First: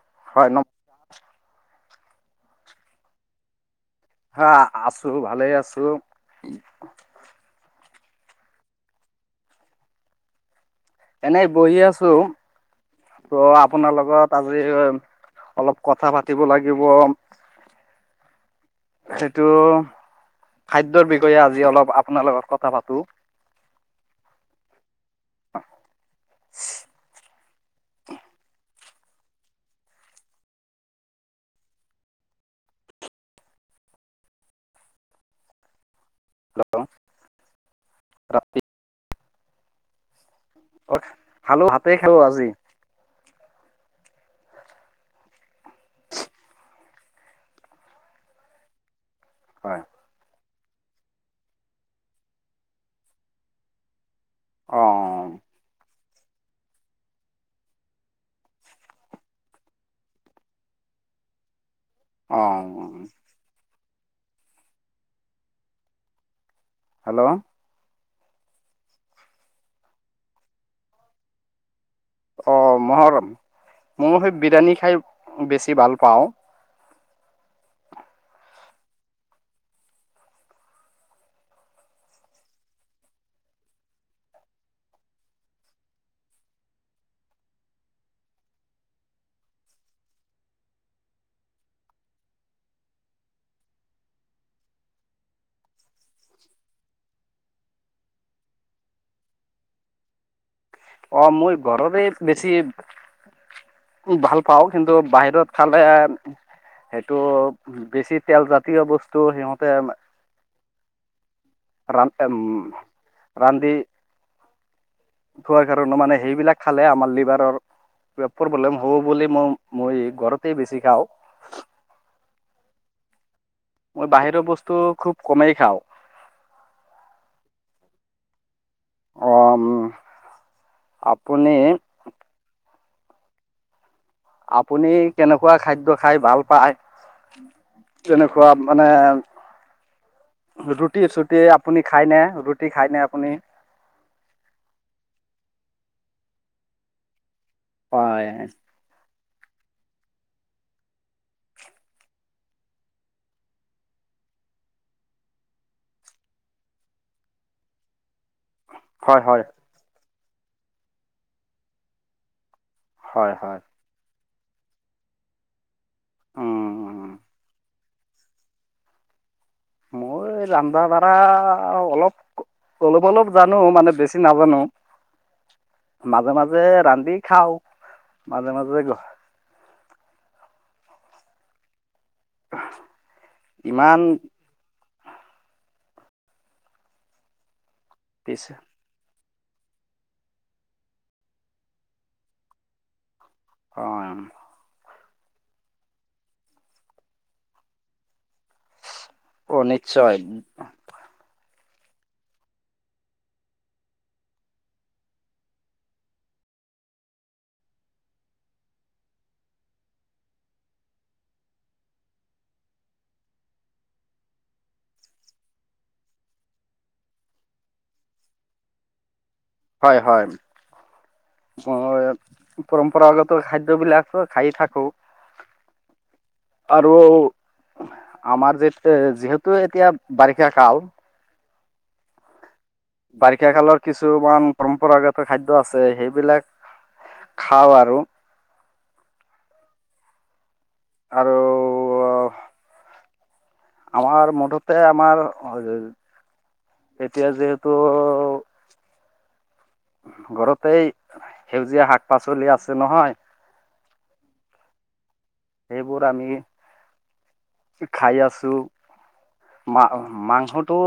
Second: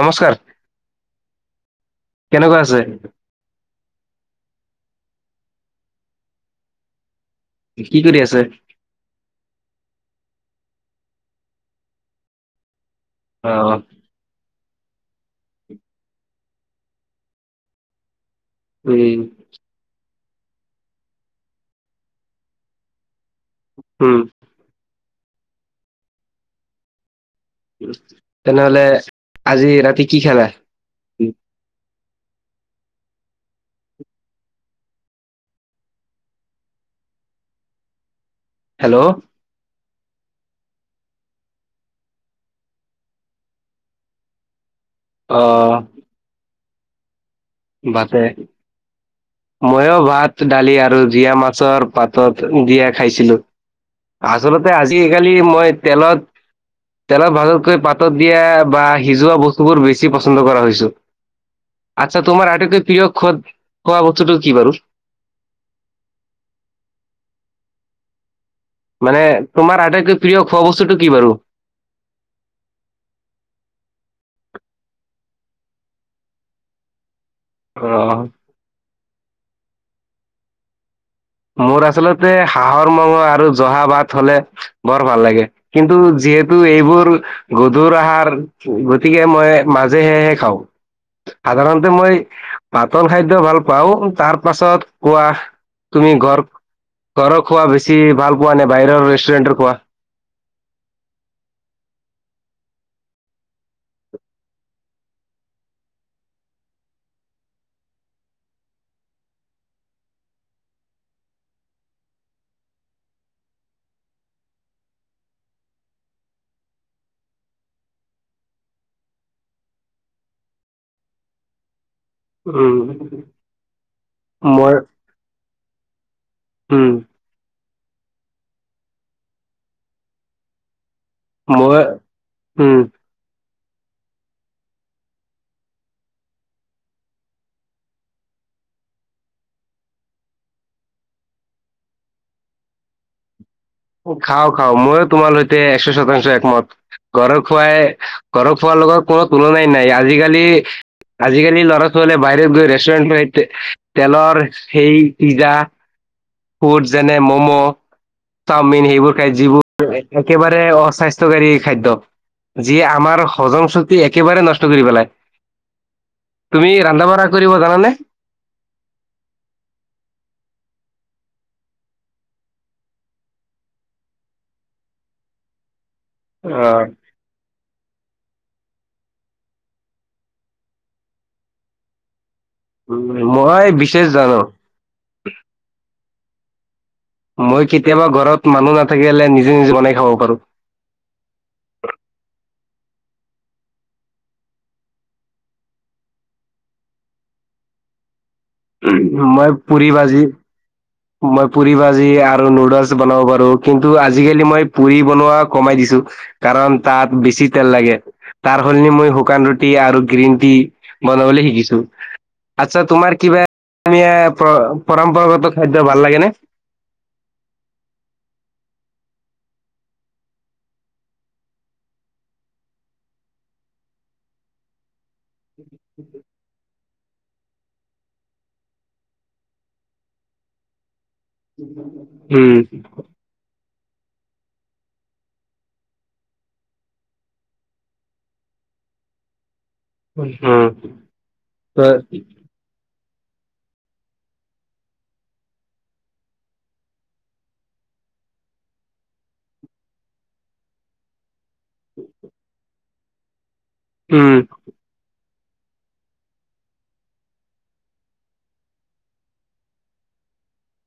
নমস্কাৰ, হয় ন কেনেকুৱা আছে? হা, আছো ভালে আছো কি কৰি আছে? এনেই বহি আছো। ত' আহ আপোনা লগত আজ কৰি অইম অলপ কথা পাতিব লাগিব। উম সেইটো খাদ্যৰ বিষয়ে আজি অলপ আপোনাৰ লগত কথা পাতো। হম। [unintelligible] তেনেহলে আজি ৰাতি কি খেলা? [unintelligible] হেল্ল'। অখ, খালো হাতে খেলো আজি। অ'। ভাতে হয় মই অ' ভাত তো দালি আৰু জীয়া মাছৰ পাতত দিয়া খাইছিলো। আচলতে অ আজিকালি মই তেলত তেলত ভাজাতকৈ পাতত দিয়া বা সিজোৱা বস্তুবোৰ বেছি পচন্দ কৰা হৈছো। চা অ তোমাৰ আটাইতকৈ প্ৰিয় খদ খোৱা বস্তুটো কি বাৰু? হেল্ল'। মানে তোমাৰ আটাইতকৈ প্ৰিয় খোৱা বস্তুটো কি বাৰু? অ', মহৰম মৌহে বিৰিয়ানী খাই বেছি ভাল পাওঁ। ৰহ। মোৰ আচলতে হাঁহৰ মঙহ আৰু জহা ভাত হলে বৰ ভাল লাগে। কিন্তু যি যিহেতু এইবোৰ গধুৰ আহাৰ গতিকে মই মাজেহেহে খাওঁ। সাধাৰণতে মই পাতল খাদ্য ভাল পাওঁ। তাৰ পাছত কোৱাহ তুমি ঘৰ ঘৰৰ খোৱা বেছি ভাল পোৱা নে বাহিৰৰ ৰেষ্টুৰেণ্টৰ খোৱা? অ' মই ঘৰৰে বেছি ভাল পাওঁ কিন্তু বাহিৰত খালে সেইটো বেছি তেলজাতীয় বস্তু সিহঁতে ৰান এম ৰানদি খোৱা কাৰণো মানে সেইবিলাক খালে আমাৰ লিভাৰৰ প্ৰব্লেম হব বুলি মই মই ঘৰতেই বেছি খাওঁ। উম। মই বাহিৰৰ বস্তু খুব কমেই খাওঁ। হুম। অম। মই, উম। আপুনি কেনেকুৱা খাদ্য খাই ভাল পায়? তেনেকুৱা মানে ৰুটি চুটি আপুনি খাইনে ৰুটি খাই ন আপুনি? খাও খাও মইো তোমাৰ সৈতে একশ শতাংশ একমত, ঘৰ খোৱাই হয় ঘৰৰত খোৱাৰ লগত কোনো তুলনাই নাই আজিকালি আজিকালি ল'ৰা ছোৱালীয়ে বাহিৰত গৈ ৰেষ্টুৰেণ্ট তেলৰ সে পিজ্জা ফুড যেনে ম'ম' চাওমিন সেইবোৰ হয় খাই হয় যিবোৰ একেবাৰে অস্বাস্থ্যকাৰী খাদ্য যি আমাৰ হয় হয় হজম শ্ৰুতি একেবাৰে নষ্ট কৰি পেলাই, তুমি ৰন্ধা বঢ়া কৰিব জানানে? মই ৰন্ধা ধাৰা অলপ অলপ অলপ জানো মানে বেছি নাজানো। মাজে অ মাজে ৰান্ধি খাওঁ মাজে মাজে গ উ মহাই ইমান বিশেষ জান মই কেতিয়াবা ঘৰত পিছে মানুহ নাথাকিলে নিজ বনাই খাব পাৰো। অ'। মই অ পুৰি নিশ্চয় বাজি মই পুৰি ভাজি আৰু নুডলছ বনাব পাৰো কিন্তু আজিকালি মই পুৰি বনোৱা কমাই দিছো। কাৰণ তাত বেছি তেল লাগে। তাৰ সলনি মই শুকান ৰুটি আৰু গ্ৰীণ টি বনাবলৈ শিকিছো। আচ্ছা তোমাৰ কি ব পৰম্পৰাগত খাদ্য ভাল লাগেনে। [inaudible] হয় হয়। আহ পৰম্পৰাগত খাদ্য়বলাক খাই থাকো। [inaudible] আৰু আমাৰ যে যিহেতু এতিয়া বাৰিষা কাল। হম। বাৰিষা কালৰ কিছুমান পৰম্পৰাগত খাদ্য আছে সেইবিলাক খাওঁ আৰু। আৰু হম। আমাৰ মুঠতে আমাৰ এতিয়া যিহেতু ঘৰতে সেউজীয়া শাক পাচলি আছে নহয়। উম। সেইবোৰ আমি খাই আছো। মা মাংসটো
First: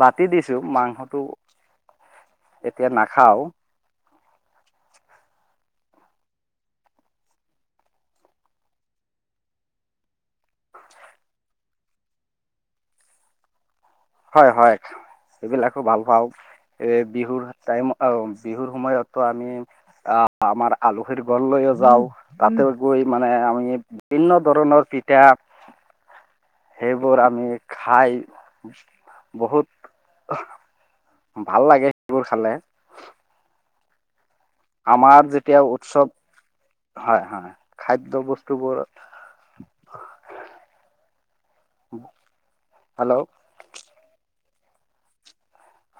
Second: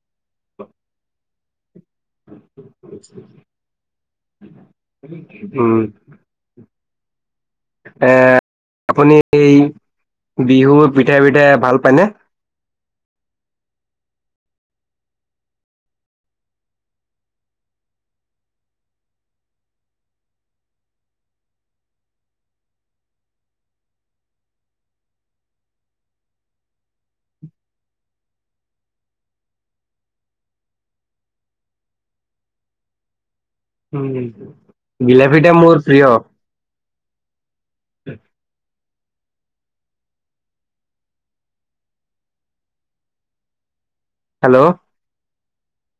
বাতি, দিছো মাংসটো এতিয়া নাখাও। উম। এ আপুনি, বিহুত পিঠা পিঠাই ভাল পাইনে? হয় হয়। এইবিলাকো ভাল পাওঁ এ বিহুৰ টাইম বিহুৰ সময়তো আমি আহ আমাৰ আলহীৰ ঘৰৰ লৈও যাওঁ তাতে গৈ মানে আমি বিভিন্ন ধৰণৰ পিঠা [inaudible] সেইবোৰ আমি খাই বহুত, ভাল লাগে সেইবোৰ খালে। উম। ঘিলা আমাৰ পিঠা যেতিয়া মোৰ উৎসৱ প্ৰিয় হয় হয় খাদ্য বস্তুবোৰ [inaudible] হেল্ল' হেল্ল'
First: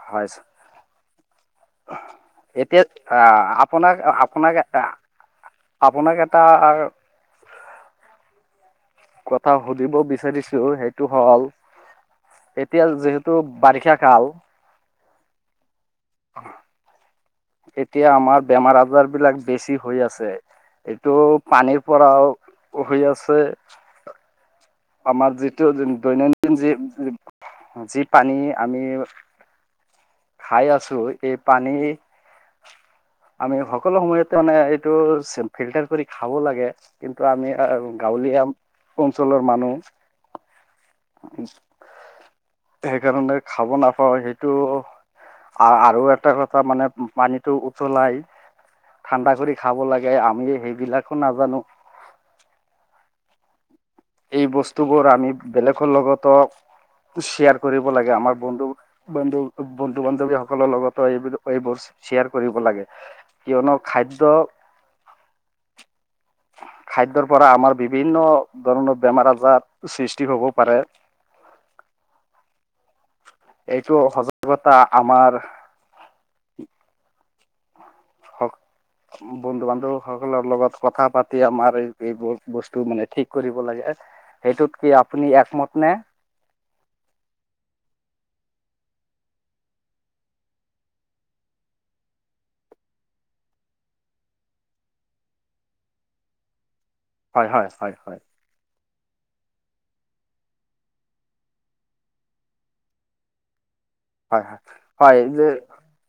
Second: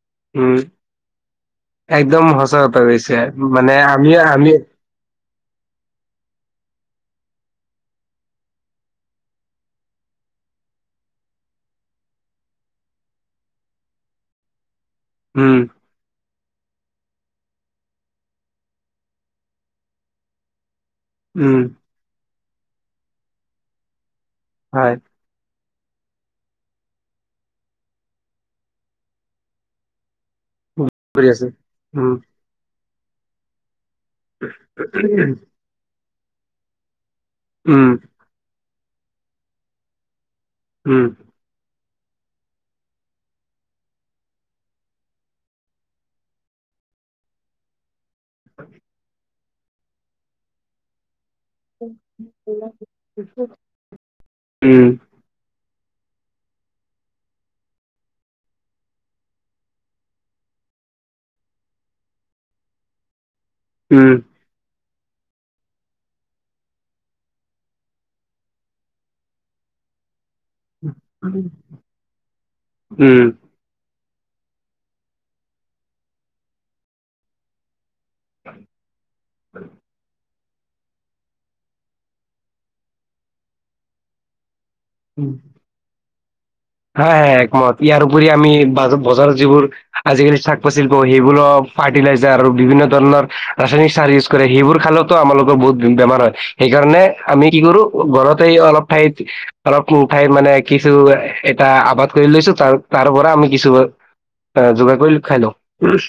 হয় উম। একদম সচাঁ কথা এতিয়া কৈছে আহ মানে আপোনাক আমি আমি আপোনাক আপোনাক এটা কথা সুধিবা বিচাৰিছো সেইটো হ'ল এতিয়া যিহেতু বাৰিষা কাল উম। এতিয়া আমাৰ বেমাৰ আজাৰ বিলাক বেছি হৈ আছে। এইটো উম, পানীৰ পৰাও হৈ আছে, হয় আমাৰ যি দৈনন্দিন যি যি পানী আমি খাই আছো কৰি এই আছে পানী উম, আমি সকলো সময়তে মানে এইটো উম, ফিল্টাৰ কৰি খাব লাগে কিন্তু আমি উম। গাঁৱলীয়া অঞ্চলৰ মানুহ। উম। সেইকাৰণে খাব নাপাওঁ সেইটো। আৰু এটা কথা মানে পানীটো উতলাই। [inaudible] ঠাণ্ডা কৰি খাব লাগে আমিয়ে সেইবিলাক [unintelligible] এই বস্তুবোৰ আমি বেলেগৰ লগতো শ্বেয়াৰ কৰিব লাগে আমাৰ বন্ধু বন্ধু বন্ধু বান্ধৱী সকলৰ লগতো এইবোৰ এইবোৰ শ্বেয়াৰ কৰিব লাগে কিয়নো উম, খাদ্য খাদ্যৰ পৰা আমাৰ বিভিন্ন ধৰণৰ বেমাৰ আজাৰ সৃষ্টি হ'ব পাৰে উম। এইটো সজাগতা আমাৰ হওক বন্ধু বান্ধৱ হওক। লগত কথা পাতি আমাৰ এই বস্তু মানে ঠিক কৰিব লাগে সেইটোত কি আপুনি একমত নে? হা হা একমত ইয়াৰ উপৰি আমি বজাৰত যিবোৰ আজিকালি শাক পাচলি সেইবোৰও ফাৰ্টিলাইজাৰ আৰু বিভিন্ন ধৰণৰ ৰাসায়নিক চাৰ ইউজ কৰে সেইবোৰ খালতো আমালোকৰ বহুত বেমাৰ হয় সেই সেইকাৰণে আমি হয় কি হয় কৰো হয় হয় ঘৰতেই অলপ ঠাইত অলপ ঠাইত মানে কিছু এটা আবাদ কৰি লৈছো তাৰ তাৰ পৰা আমি কিছু হয় হয় যোগাৰ হয় কৰি খাই যে লওঁ।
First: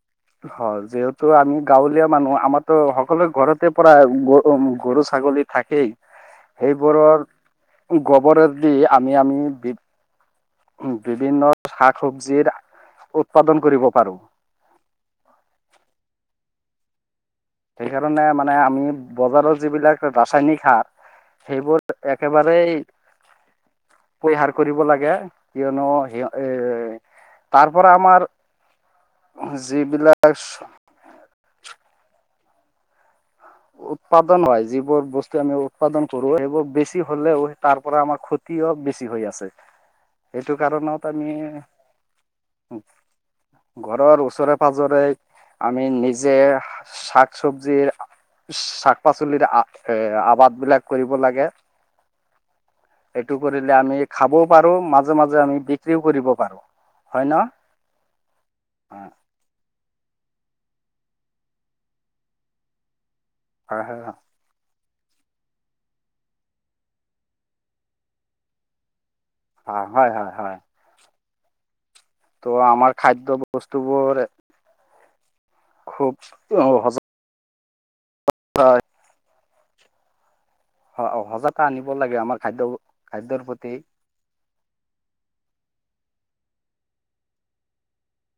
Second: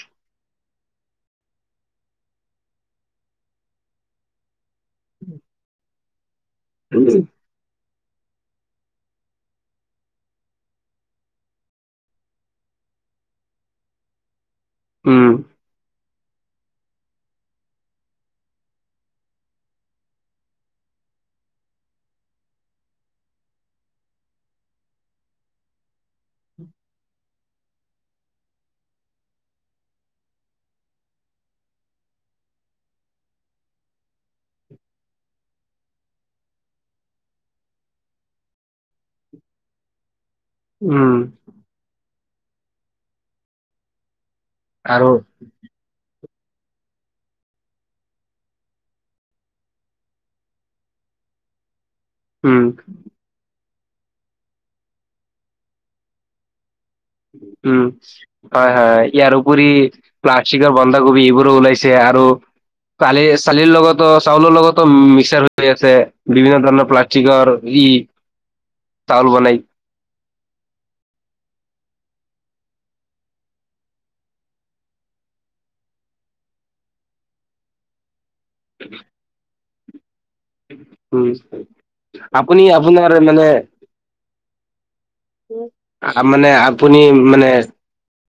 হয় যিহেতু আমি গাঁৱলীয়া মানুহ আমাৰো সকলো ঘৰত তে পৰা গৰু গৰু ছাগলী থাকেই। সেইবোৰৰ গোবৰে দি আমি আমি বি বিভিন্ন শাক সবজিৰ উৎপাদন কৰিব পাৰো। উম, সেইকাৰণে মানে আমি বজাৰৰ যিবিলাক ৰাসায়নিক সাৰ। সেইবোৰ একেবাৰেই পৰিহাৰ কৰিব লাগে কিয়নো সি এ তাৰ পৰাৰা আমাৰ যিবিলাক উৎপাদন হয় যিবোৰ বস্তু আমি উৎপাদন কৰো সেইবোৰ বেছি হ'লেও তাৰ পৰা আমাৰ ক্ষতি কি অ' বেছি হৈ আছে। [inaudible] সেইটো কাৰণত, উম। আমি ঘৰৰ ওচৰত ওচৰে পাঁজৰে আৰু আমি নিজে শাক চব্জিৰ ও শাক পাচলিৰ এ আবাদ বিলাক কৰিব লাগে। উম। এইটো কৰিলে আমি খাবও পাৰো মাজে মাজে আমি বিক্ৰীও কৰিব পাৰো। হয় ন উম হয় হয় ইয়াৰ উপৰি প্লাষ্টিকৰ বন্ধাকোবি এইবোৰো ওলাইছে আৰু কালি চালিৰ হয় লগতো চাউলৰ লগত মিক্সাৰ হৈ আছে বিভিন্ন ধৰণৰ প্লাষ্টিকৰ ই চাউল বনাই অ' হয় হয় হয়। ত' আমাৰ খাদ্য ব বস্তুবোৰে খুব উ হজ হয়। অ' উম সজাগতা আনিব লাগে আমাৰ আপুনি খাদ্য খাদ্যয়ৰ প্ৰতি। তাৰমানে আপুনি মানে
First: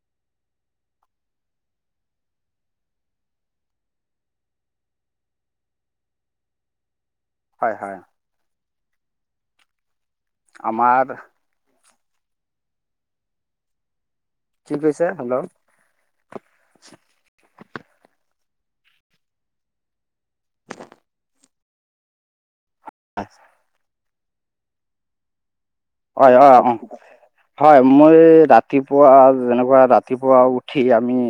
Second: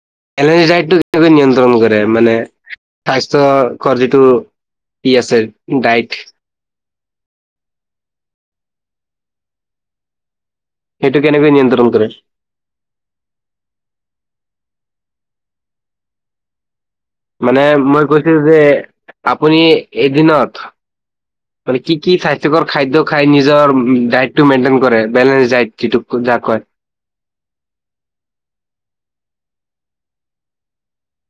[unintelligible] কেনেকৈ নিয়ন্ত্ৰণ কৰে মানে স্বাস্থ্যকৰ যিটো পিয়ছৰ ডাইট [inaudible] হয় হয়। আমাৰ সেইটো কেনেকৈ নিয়ন্ত্ৰণ কৰে? কিক কৈছা, হেল্ল' মানে মই কৈছিলো যে আপুনি এদিনত মান কি কি স্বাস্থ্যকৰ খাদ্য খাই নিজৰ উম ডাইটটো টো মেইনটেইন কৰে বেলেঞ্চ যায়। অ' অ' অ' হয় মই ৰাতি ৰাতিপুৱা যেনেকুৱা ৰাতিপুৱা উঠি আমি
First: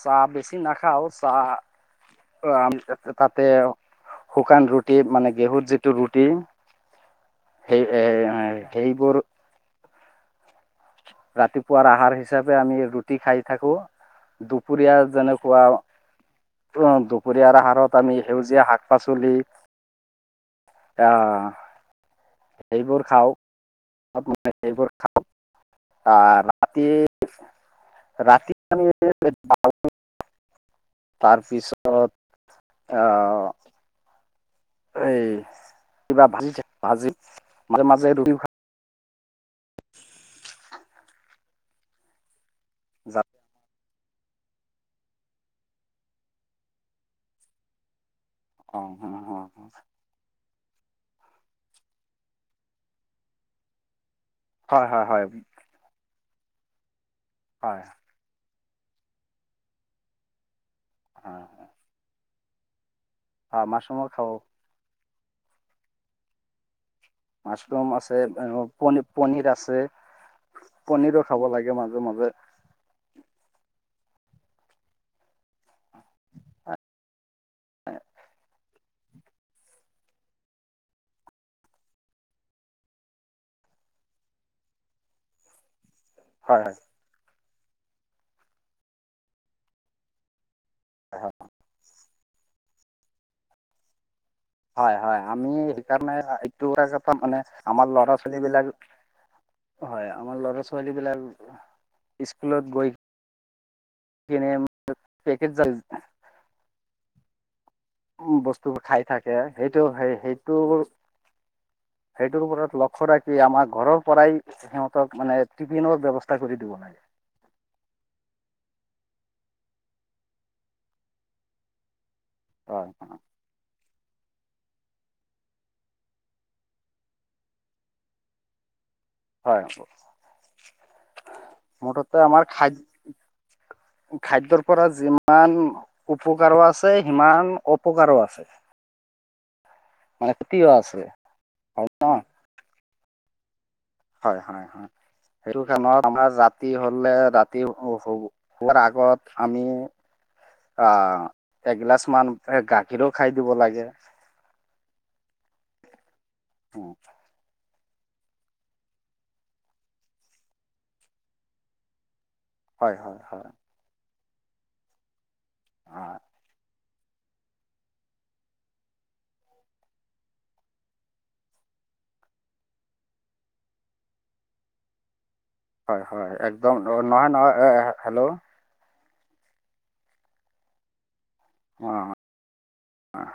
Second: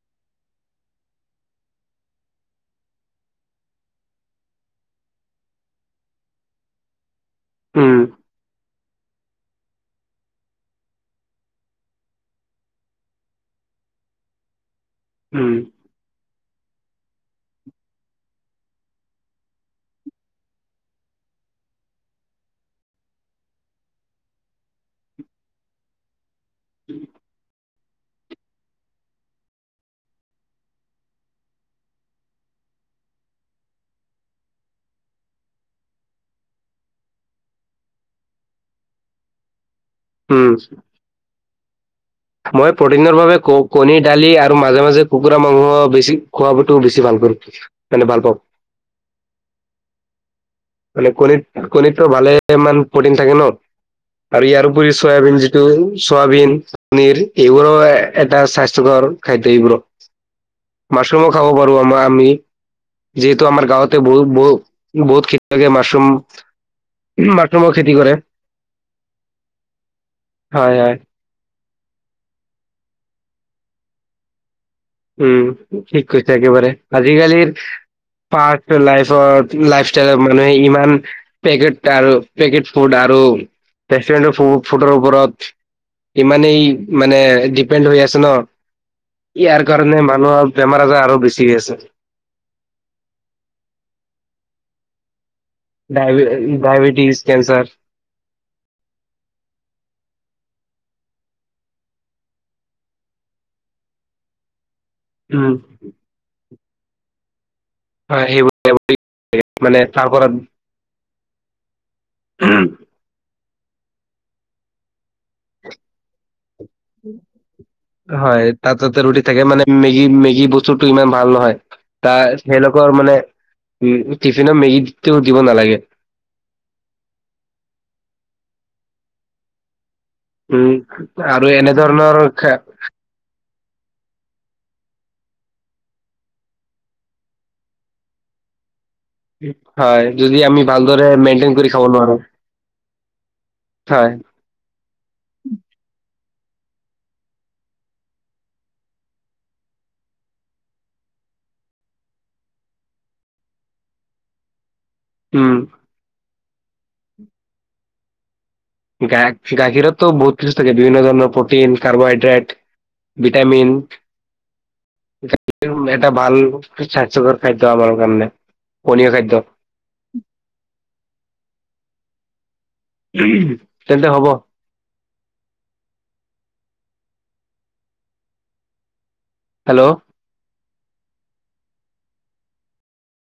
চাহ বেছি নাখাও চাহ উম তাতে শুকান ৰুটি মানে গেহুত যিটো ৰুটি সেই উম হে সেইবোৰ ৰাতিপুৱাৰ আহাৰ হিচাপে আমি ৰুটি খাই থাকো, দুপ দুুপৰীয়া উম যেনেকুৱা উ দুপৰীয়াৰ আহাৰত আমি সেউজীয়া শাক পাচলি আহ সেইবোৰ খাওক। মানে সেইবোৰ খাওঁ আ ৰাতি ৰাতি আমি [inaudible] তাৰপিছত আহ এ কিবা ভাজি থাক ভাজি মাজে মাজে ৰুই খ [unintelligible] উম। মই প্ৰটিনৰ বাবে ক-কণী দালি আৰু মাজে মাজে কুকুৰা মাংস বেছি খোৱাবতো বেছি ভাল কৰো মানে ভাল পাওঁ। অ' অ' অ' অ'। মানে কণীৰ কণিতটো ভালে মান প্ৰটিন থাকে ন'। আৰু ইয়াৰ হয় উপৰি হয় হয় চয়াবিন যিটো চয়াবিন পনীৰ এইবোৰো হয় ৰ এটা স্বাস্থ ঘৰ খাই এইবোৰ, মাছৰুমো খাব পাৰো আমাৰ আমি। যিহেতু হয় আাৰ গাঁৱতে মাছৰুমৰ বহুত খাওঁ বু-বহুত খেতিয়কে মাছৰুম মাছৰুমৰ মাছৰুম খেতি কৰে আছে পন-পনীৰ আছে। হয় হয় পনীৰো খাব লাগে মাজে মাজে। উম ঠিক কৰিছা একেবাৰে আজিকালিৰ প লাইফৰ লাইফ ষ্টাইলৰ মানুহে ইমান পেকেট আৰু পেকেট ফুড আৰু ৰেষ্টুৰেণ্টৰ ফু-ফুডৰ ওপৰত ইমানেই হয় হয় মানে ডিপেণ্ড হৈ আছে ন' ইয়াৰ কাৰণে মানুহৰ বেমাৰ আজাৰ আৰু হয় বেছি আছে। হয় হয় আমি সেইকাৰণে ডায়বে এইটো কথা ডায়বেটিছ, মানে কেঞ্চাৰ আমাৰ ল'ৰা ছোৱালী বিলাক হয় আমাৰ লৰা ছোৱালী বিলাক স্কুলত গৈ কিনে পেকেট উম, [unintelligible] হয় বস্তুবোৰ সেইবোৰ খাই থাকে মানে সেইটো তাৰ সেই পৰা সেইটো সেইটোৰ ওপৰত লখদা কি আমাৰ ঘৰৰ পৰাই সিহত মানে টিফিনৰ ব্যৱস্থা কৰি দিব লাগে। হয় তাত তাতে ৰুটি থাকে মানে মেগী-মেগী বস্তুতটো ইমান ভাল নহয় তাৰ হয় সেইলোকৰ মানে উ টিফিনত মেগীটো দিব নালাগে। হয়। উম আৰু মুঠতে এনেধৰণৰ আমাৰ খ খাদ খাদ্যৰ পৰা যিমান উপকাৰো আছে সিমান অপকাৰো আছে। হয় মানে যদি আমি ক্ষতিও আছে ভালদৰে মেইনটেইন কৰি হয় খাব ন নোৱাৰো। হয় হয় হয়, সেইটো কাৰণত আমাৰ জাত ৰাতি হলে ৰাতি হোৱাৰ আগত আমি আহ এগিলাচ মান গাখীৰো খাই দিব লাগে। উম। [unintelligible] গা-গাখীৰততো বহুত কিছু থাকে বিভিন্ন ধৰণৰ প্ৰটিন কাৰ্বোহাইড্ৰেট। হয় হয় হয় ভিটামিন গাখীৰ এটা ভাল স্বাস্থ্যকৰ খাদ্য আমাৰ কাৰণে পনীয় খাদ্য। [inaudible] তেন্তে হ'ব। হয় হয় একদম নহয় নহ, হেল্ল' হেল্ল' অ'।